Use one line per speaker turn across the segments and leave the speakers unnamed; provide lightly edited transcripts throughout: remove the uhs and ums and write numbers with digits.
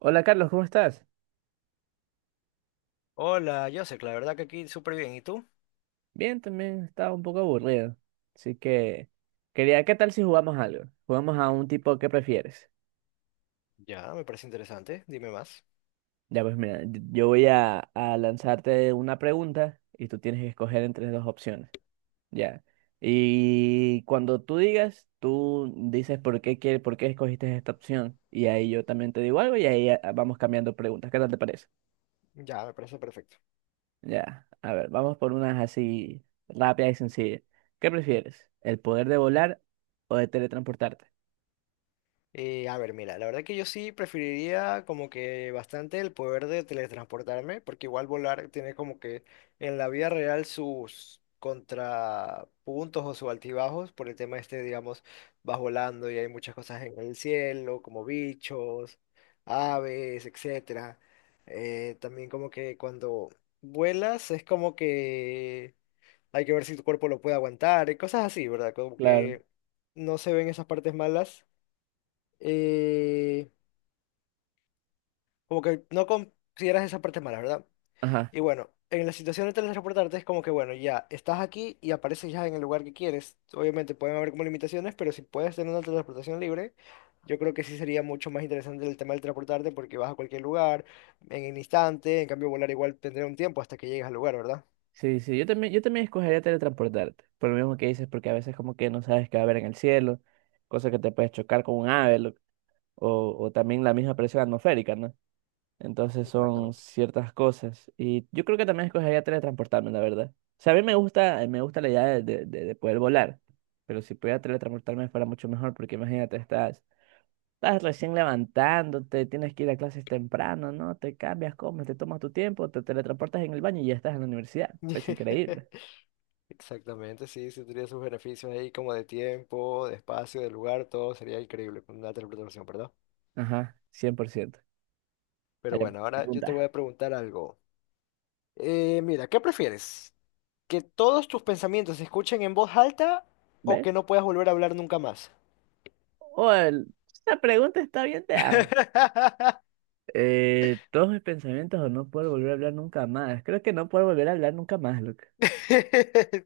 Hola Carlos, ¿cómo estás?
Hola, Joseph, la verdad que aquí súper bien. ¿Y tú?
Bien, también estaba un poco aburrido. Así que quería, ¿qué tal si jugamos algo? Jugamos a un tipo que prefieres.
Ya, me parece interesante. Dime más.
Ya pues mira, yo voy a lanzarte una pregunta y tú tienes que escoger entre dos opciones. Ya. Y cuando tú digas, tú dices por qué quieres, por qué escogiste esta opción. Y ahí yo también te digo algo y ahí vamos cambiando preguntas. ¿Qué tal te parece?
Ya, me parece perfecto.
Ya, a ver, vamos por unas así rápidas y sencillas. ¿Qué prefieres? ¿El poder de volar o de teletransportarte?
A ver, mira, la verdad que yo sí preferiría como que bastante el poder de teletransportarme, porque igual volar tiene como que en la vida real sus contrapuntos o sus altibajos por el tema este, digamos, vas volando y hay muchas cosas en el cielo, como bichos, aves, etcétera. También como que cuando vuelas es como que hay que ver si tu cuerpo lo puede aguantar, y cosas así, ¿verdad? Como
Claro.
que no se ven esas partes malas, eh, como que no consideras esas partes malas, ¿verdad?
Ajá.
Y bueno, en la situación de teletransportarte es como que, bueno, ya estás aquí y apareces ya en el lugar que quieres. Obviamente pueden haber como limitaciones, pero si puedes tener una teletransportación libre, yo creo que sí sería mucho más interesante el tema del transportarte porque vas a cualquier lugar en un instante, en cambio volar igual tendría un tiempo hasta que llegues al lugar, ¿verdad?
Sí, sí, yo también escogería teletransportarte, por lo mismo que dices, porque a veces como que no sabes qué va a haber en el cielo, cosas que te puedes chocar con un ave, o también la misma presión atmosférica, ¿no? Entonces son
Exactamente.
ciertas cosas. Y yo creo que también escogería teletransportarme, la verdad. O sea, a mí me gusta la idea de, de poder volar, pero si pudiera teletransportarme fuera mucho mejor, porque imagínate, estás recién levantándote, tienes que ir a clases temprano, ¿no? Te cambias, comes, te tomas tu tiempo, te teletransportas en el baño y ya estás en la universidad. Es increíble.
Exactamente, sí, sí tendría sus beneficios ahí como de tiempo, de espacio, de lugar, todo sería increíble con una teleportación, ¿verdad?
Ajá, cien por ciento. Allá
Pero bueno,
pregunta.
ahora yo te voy a preguntar algo. Mira, ¿qué prefieres? ¿Que todos tus pensamientos se escuchen en voz alta o que
¿Ves?
no puedas volver a hablar nunca más?
Esta pregunta está bien de antes. Todos mis pensamientos o no puedo volver a hablar nunca más. Creo que no puedo volver a hablar nunca más,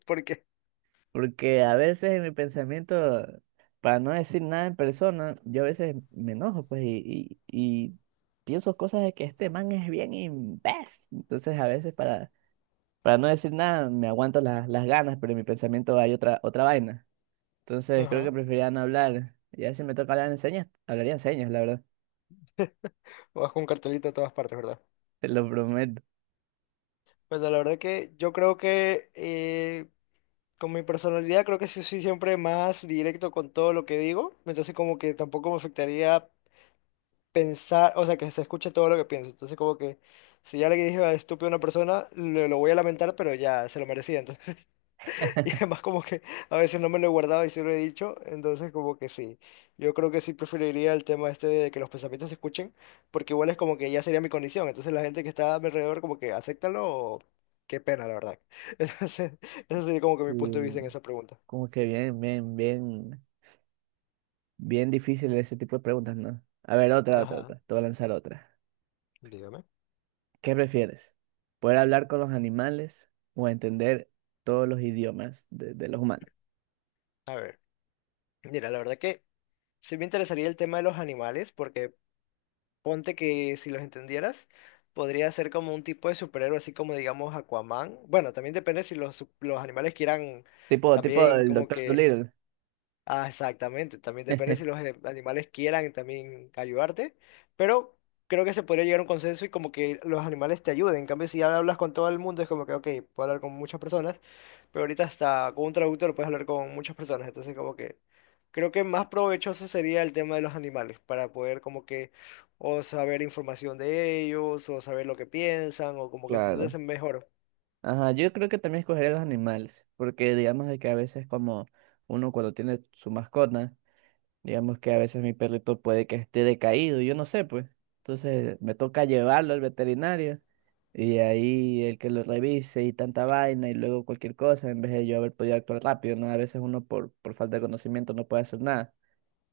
¿Por qué?
porque a veces en mi pensamiento, para no decir nada en persona, yo a veces me enojo, pues, y pienso cosas de que este man es bien imbécil. Entonces, para no decir nada, me aguanto las ganas, pero en mi pensamiento hay otra, otra vaina. Entonces, creo que
Ajá.
preferiría no hablar. Ya si me toca hablar en señas, hablaría en señas, la verdad.
Vas con un cartelito a todas partes, ¿verdad?
Te lo prometo.
Bueno, la verdad que yo creo que con mi personalidad creo que sí soy siempre más directo con todo lo que digo, entonces como que tampoco me afectaría pensar, o sea, que se escuche todo lo que pienso. Entonces, como que si ya le dije al estúpido a una persona, lo voy a lamentar, pero ya se lo merecía. Entonces, y además, como que a veces no me lo he guardado y sí lo he dicho. Entonces, como que sí. Yo creo que sí preferiría el tema este de que los pensamientos se escuchen, porque igual es como que ya sería mi condición. Entonces, la gente que está a mi alrededor, como que acéptalo o qué pena, la verdad. Entonces, ese sería como que mi punto de vista en
Mm,
esa pregunta.
como que bien difícil ese tipo de preguntas, ¿no? A ver, otra.
Ajá,
Te voy a lanzar otra.
dígame.
¿Qué prefieres? ¿Poder hablar con los animales o entender todos los idiomas de los humanos?
A ver, mira, la verdad que. Sí me interesaría el tema de los animales, porque ponte que si los entendieras, podría ser como un tipo de superhéroe, así como digamos Aquaman. Bueno, también depende si los animales quieran
Tipo, tipo
también
el
como
Doctor
que
Dolittle.
Ah, exactamente, también depende si animales quieran también ayudarte, pero creo que se podría llegar a un consenso y como que los animales te ayuden. En cambio, si ya hablas con todo el mundo, es como que, ok, puedo hablar con muchas personas, pero ahorita hasta con un traductor puedes hablar con muchas personas, entonces como que creo que más provechoso sería el tema de los animales para poder como que o saber información de ellos, o saber lo que piensan, o como que
Claro.
entenderse mejor.
Ajá, yo creo que también escogería los animales, porque digamos de que a veces como uno cuando tiene su mascota, digamos que a veces mi perrito puede que esté decaído, yo no sé, pues. Entonces me toca llevarlo al veterinario y ahí el que lo revise y tanta vaina y luego cualquier cosa, en vez de yo haber podido actuar rápido, ¿no? A veces uno por falta de conocimiento no puede hacer nada.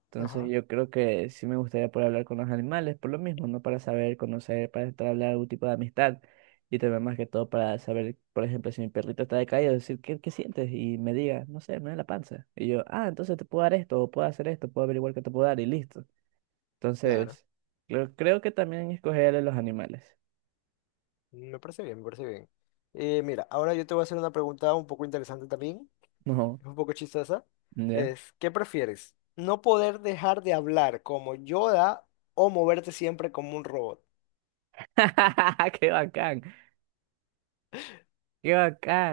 Entonces
Ajá.
yo creo que sí me gustaría poder hablar con los animales, por lo mismo, ¿no? Para saber, conocer, para entablar algún tipo de amistad. Y también más que todo para saber, por ejemplo, si mi perrito está decaído, decir, ¿qué, qué sientes? Y me diga, no sé, me duele la panza. Y yo, ah, entonces te puedo dar esto, o puedo hacer esto, puedo averiguar qué te puedo dar y listo. Entonces, creo que también escogeré los animales.
Me parece bien, me parece bien. Mira, ahora yo te voy a hacer una pregunta un poco interesante también,
No,
es un poco chistosa.
¿ya?
Es, ¿qué prefieres? ¿No poder dejar de hablar como Yoda o moverte siempre como un robot?
¡Qué bacán! ¡Qué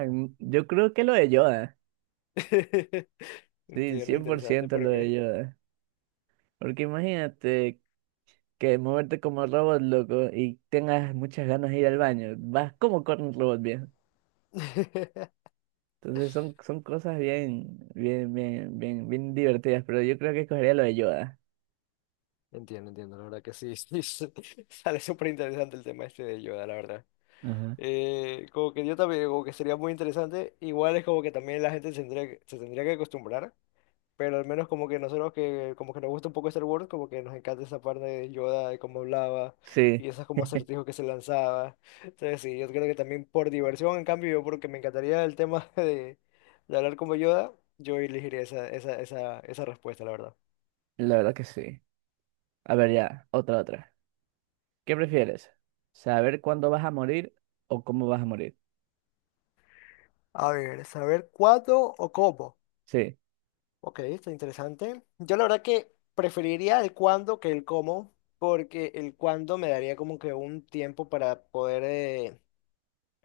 Oh.
Yo creo que lo de Yoda. Sí,
Entiendo,
cien por
interesante,
ciento
¿por
lo de
qué?
Yoda. Porque imagínate que moverte como robot, loco, y tengas muchas ganas de ir al baño. Vas como con un robot, viejo. Entonces son cosas bien divertidas, pero yo creo que escogería lo de Yoda.
Entiendo, entiendo, la verdad que sí, sí, sí, sale súper interesante el tema este de Yoda, la verdad.
Ajá.
Como que yo también, como que sería muy interesante, igual es como que también la gente se tendría que acostumbrar. Pero al menos como que nosotros que como que nos gusta un poco Star Wars, como que nos encanta esa parte de Yoda, de cómo hablaba
Sí,
y esos como acertijos que se lanzaba. Entonces sí, yo creo que también por diversión, en cambio, yo porque me encantaría el tema de hablar como Yoda, yo elegiría esa respuesta, la verdad.
la verdad que sí. A ver ya, otra. ¿Qué prefieres? ¿Saber cuándo vas a morir o cómo vas a morir?
A ver, saber cuándo o cómo.
Sí,
Ok, está interesante. Yo la verdad que preferiría el cuándo que el cómo, porque el cuándo me daría como que un tiempo para poder...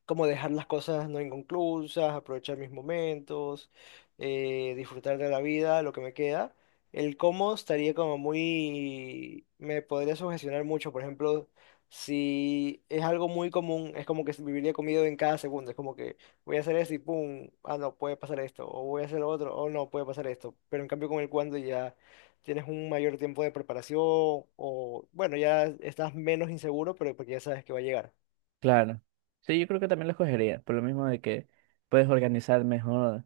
como dejar las cosas no inconclusas, aprovechar mis momentos, disfrutar de la vida, lo que me queda. El cómo estaría como muy, me podría sugestionar mucho, por ejemplo, si es algo muy común, es como que viviría comido en cada segundo, es como que voy a hacer esto y pum, ah no, puede pasar esto, o voy a hacer lo otro, o no, puede pasar esto, pero en cambio con el cuando ya tienes un mayor tiempo de preparación, o bueno, ya estás menos inseguro, pero porque ya sabes que va a llegar.
claro. Sí, yo creo que también lo escogería, por lo mismo de que puedes organizar mejor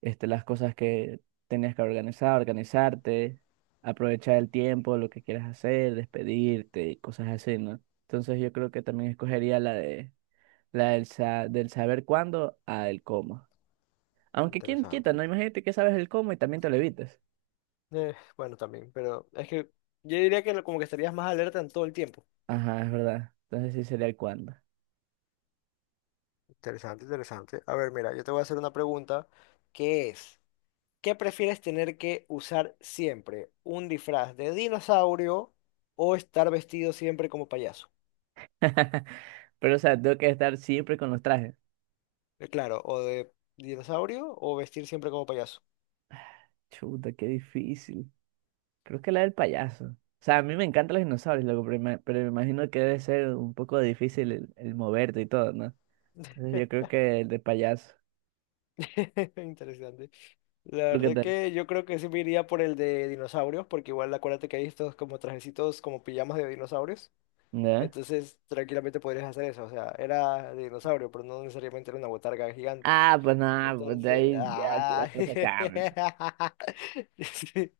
este, las cosas que tenías que organizar, organizarte, aprovechar el tiempo, lo que quieras hacer, despedirte y cosas así, ¿no? Entonces yo creo que también escogería la del saber cuándo a el cómo. Aunque quién quita,
Interesante.
¿no? Imagínate que sabes el cómo y también te lo evitas.
Bueno, también, pero es que yo diría que lo- como que estarías más alerta en todo el tiempo.
Ajá, es verdad. Entonces sí sería el cuándo.
Interesante, interesante. A ver, mira, yo te voy a hacer una pregunta que es, ¿qué prefieres tener que usar siempre? ¿Un disfraz de dinosaurio o estar vestido siempre como payaso?
Pero o sea, tengo que estar siempre con los trajes.
Claro, o de dinosaurio o vestir siempre como payaso.
Chuta, qué difícil. Creo que la del payaso. O sea, a mí me encantan los dinosaurios, loco, pero me imagino que debe ser un poco difícil el moverte y todo, ¿no? Entonces yo creo que el de payaso.
Interesante. La
¿Tú qué
verdad
tal?
que yo creo que sí me iría por el de dinosaurios, porque igual acuérdate que hay estos como trajecitos como pijamas de dinosaurios.
¿No?
Entonces, tranquilamente podrías hacer eso. O sea, era de dinosaurio, pero no necesariamente era una botarga gigante.
Ah, pues nada, pues de
Entonces,
ahí ya que la
ah,
cosa cambia.
sí.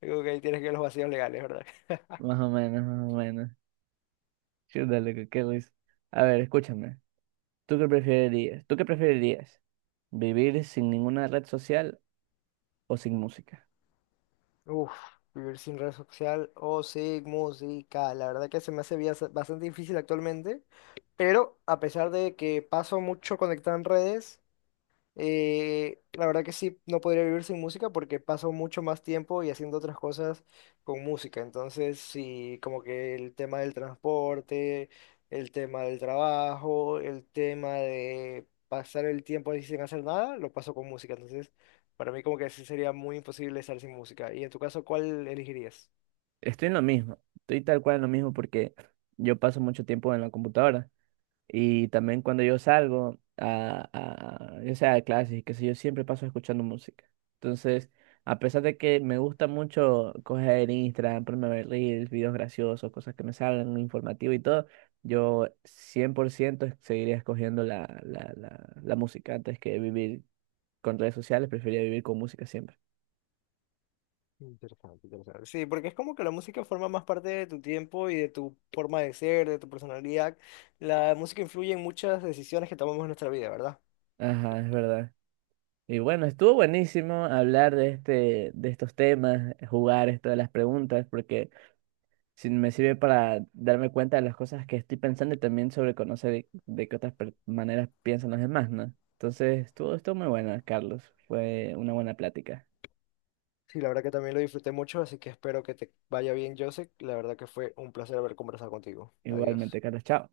Digo que ahí tienes que ver los vacíos legales, ¿verdad?
Más o menos, más o menos. Chuta, loco, qué risa. A ver, escúchame. ¿Tú qué preferirías? ¿Tú qué preferirías? ¿Vivir sin ninguna red social o sin música?
Uf, vivir sin red social o sin música. La verdad que se me hace bastante difícil actualmente, pero a pesar de que paso mucho conectado en redes. La verdad que sí, no podría vivir sin música porque paso mucho más tiempo y haciendo otras cosas con música. Entonces, sí, como que el tema del transporte, el tema del trabajo, el tema de pasar el tiempo así sin hacer nada, lo paso con música. Entonces, para mí como que sí sería muy imposible estar sin música. Y en tu caso, ¿cuál elegirías?
Estoy en lo mismo. Estoy tal cual en lo mismo porque yo paso mucho tiempo en la computadora. Y también cuando yo salgo a, ya sea de clases y qué sé yo, siempre paso escuchando música. Entonces, a pesar de que me gusta mucho coger Instagram, ponerme a ver reels, videos graciosos, cosas que me salgan, informativo y todo, yo 100% seguiría escogiendo la música antes que vivir con redes sociales, preferiría vivir con música siempre.
Interesante, interesante. Sí, porque es como que la música forma más parte de tu tiempo y de tu forma de ser, de tu personalidad. La música influye en muchas decisiones que tomamos en nuestra vida, ¿verdad?
Ajá, es verdad. Y bueno, estuvo buenísimo hablar de este, de estos temas, jugar esto de las preguntas, porque si me sirve para darme cuenta de las cosas que estoy pensando y también sobre conocer de qué maneras piensan los demás, ¿no? Entonces, todo esto muy bueno, Carlos. Fue una buena plática.
Sí, la verdad que también lo disfruté mucho, así que espero que te vaya bien, Joseph. La verdad que fue un placer haber conversado contigo.
Igualmente,
Adiós.
Carlos, chao.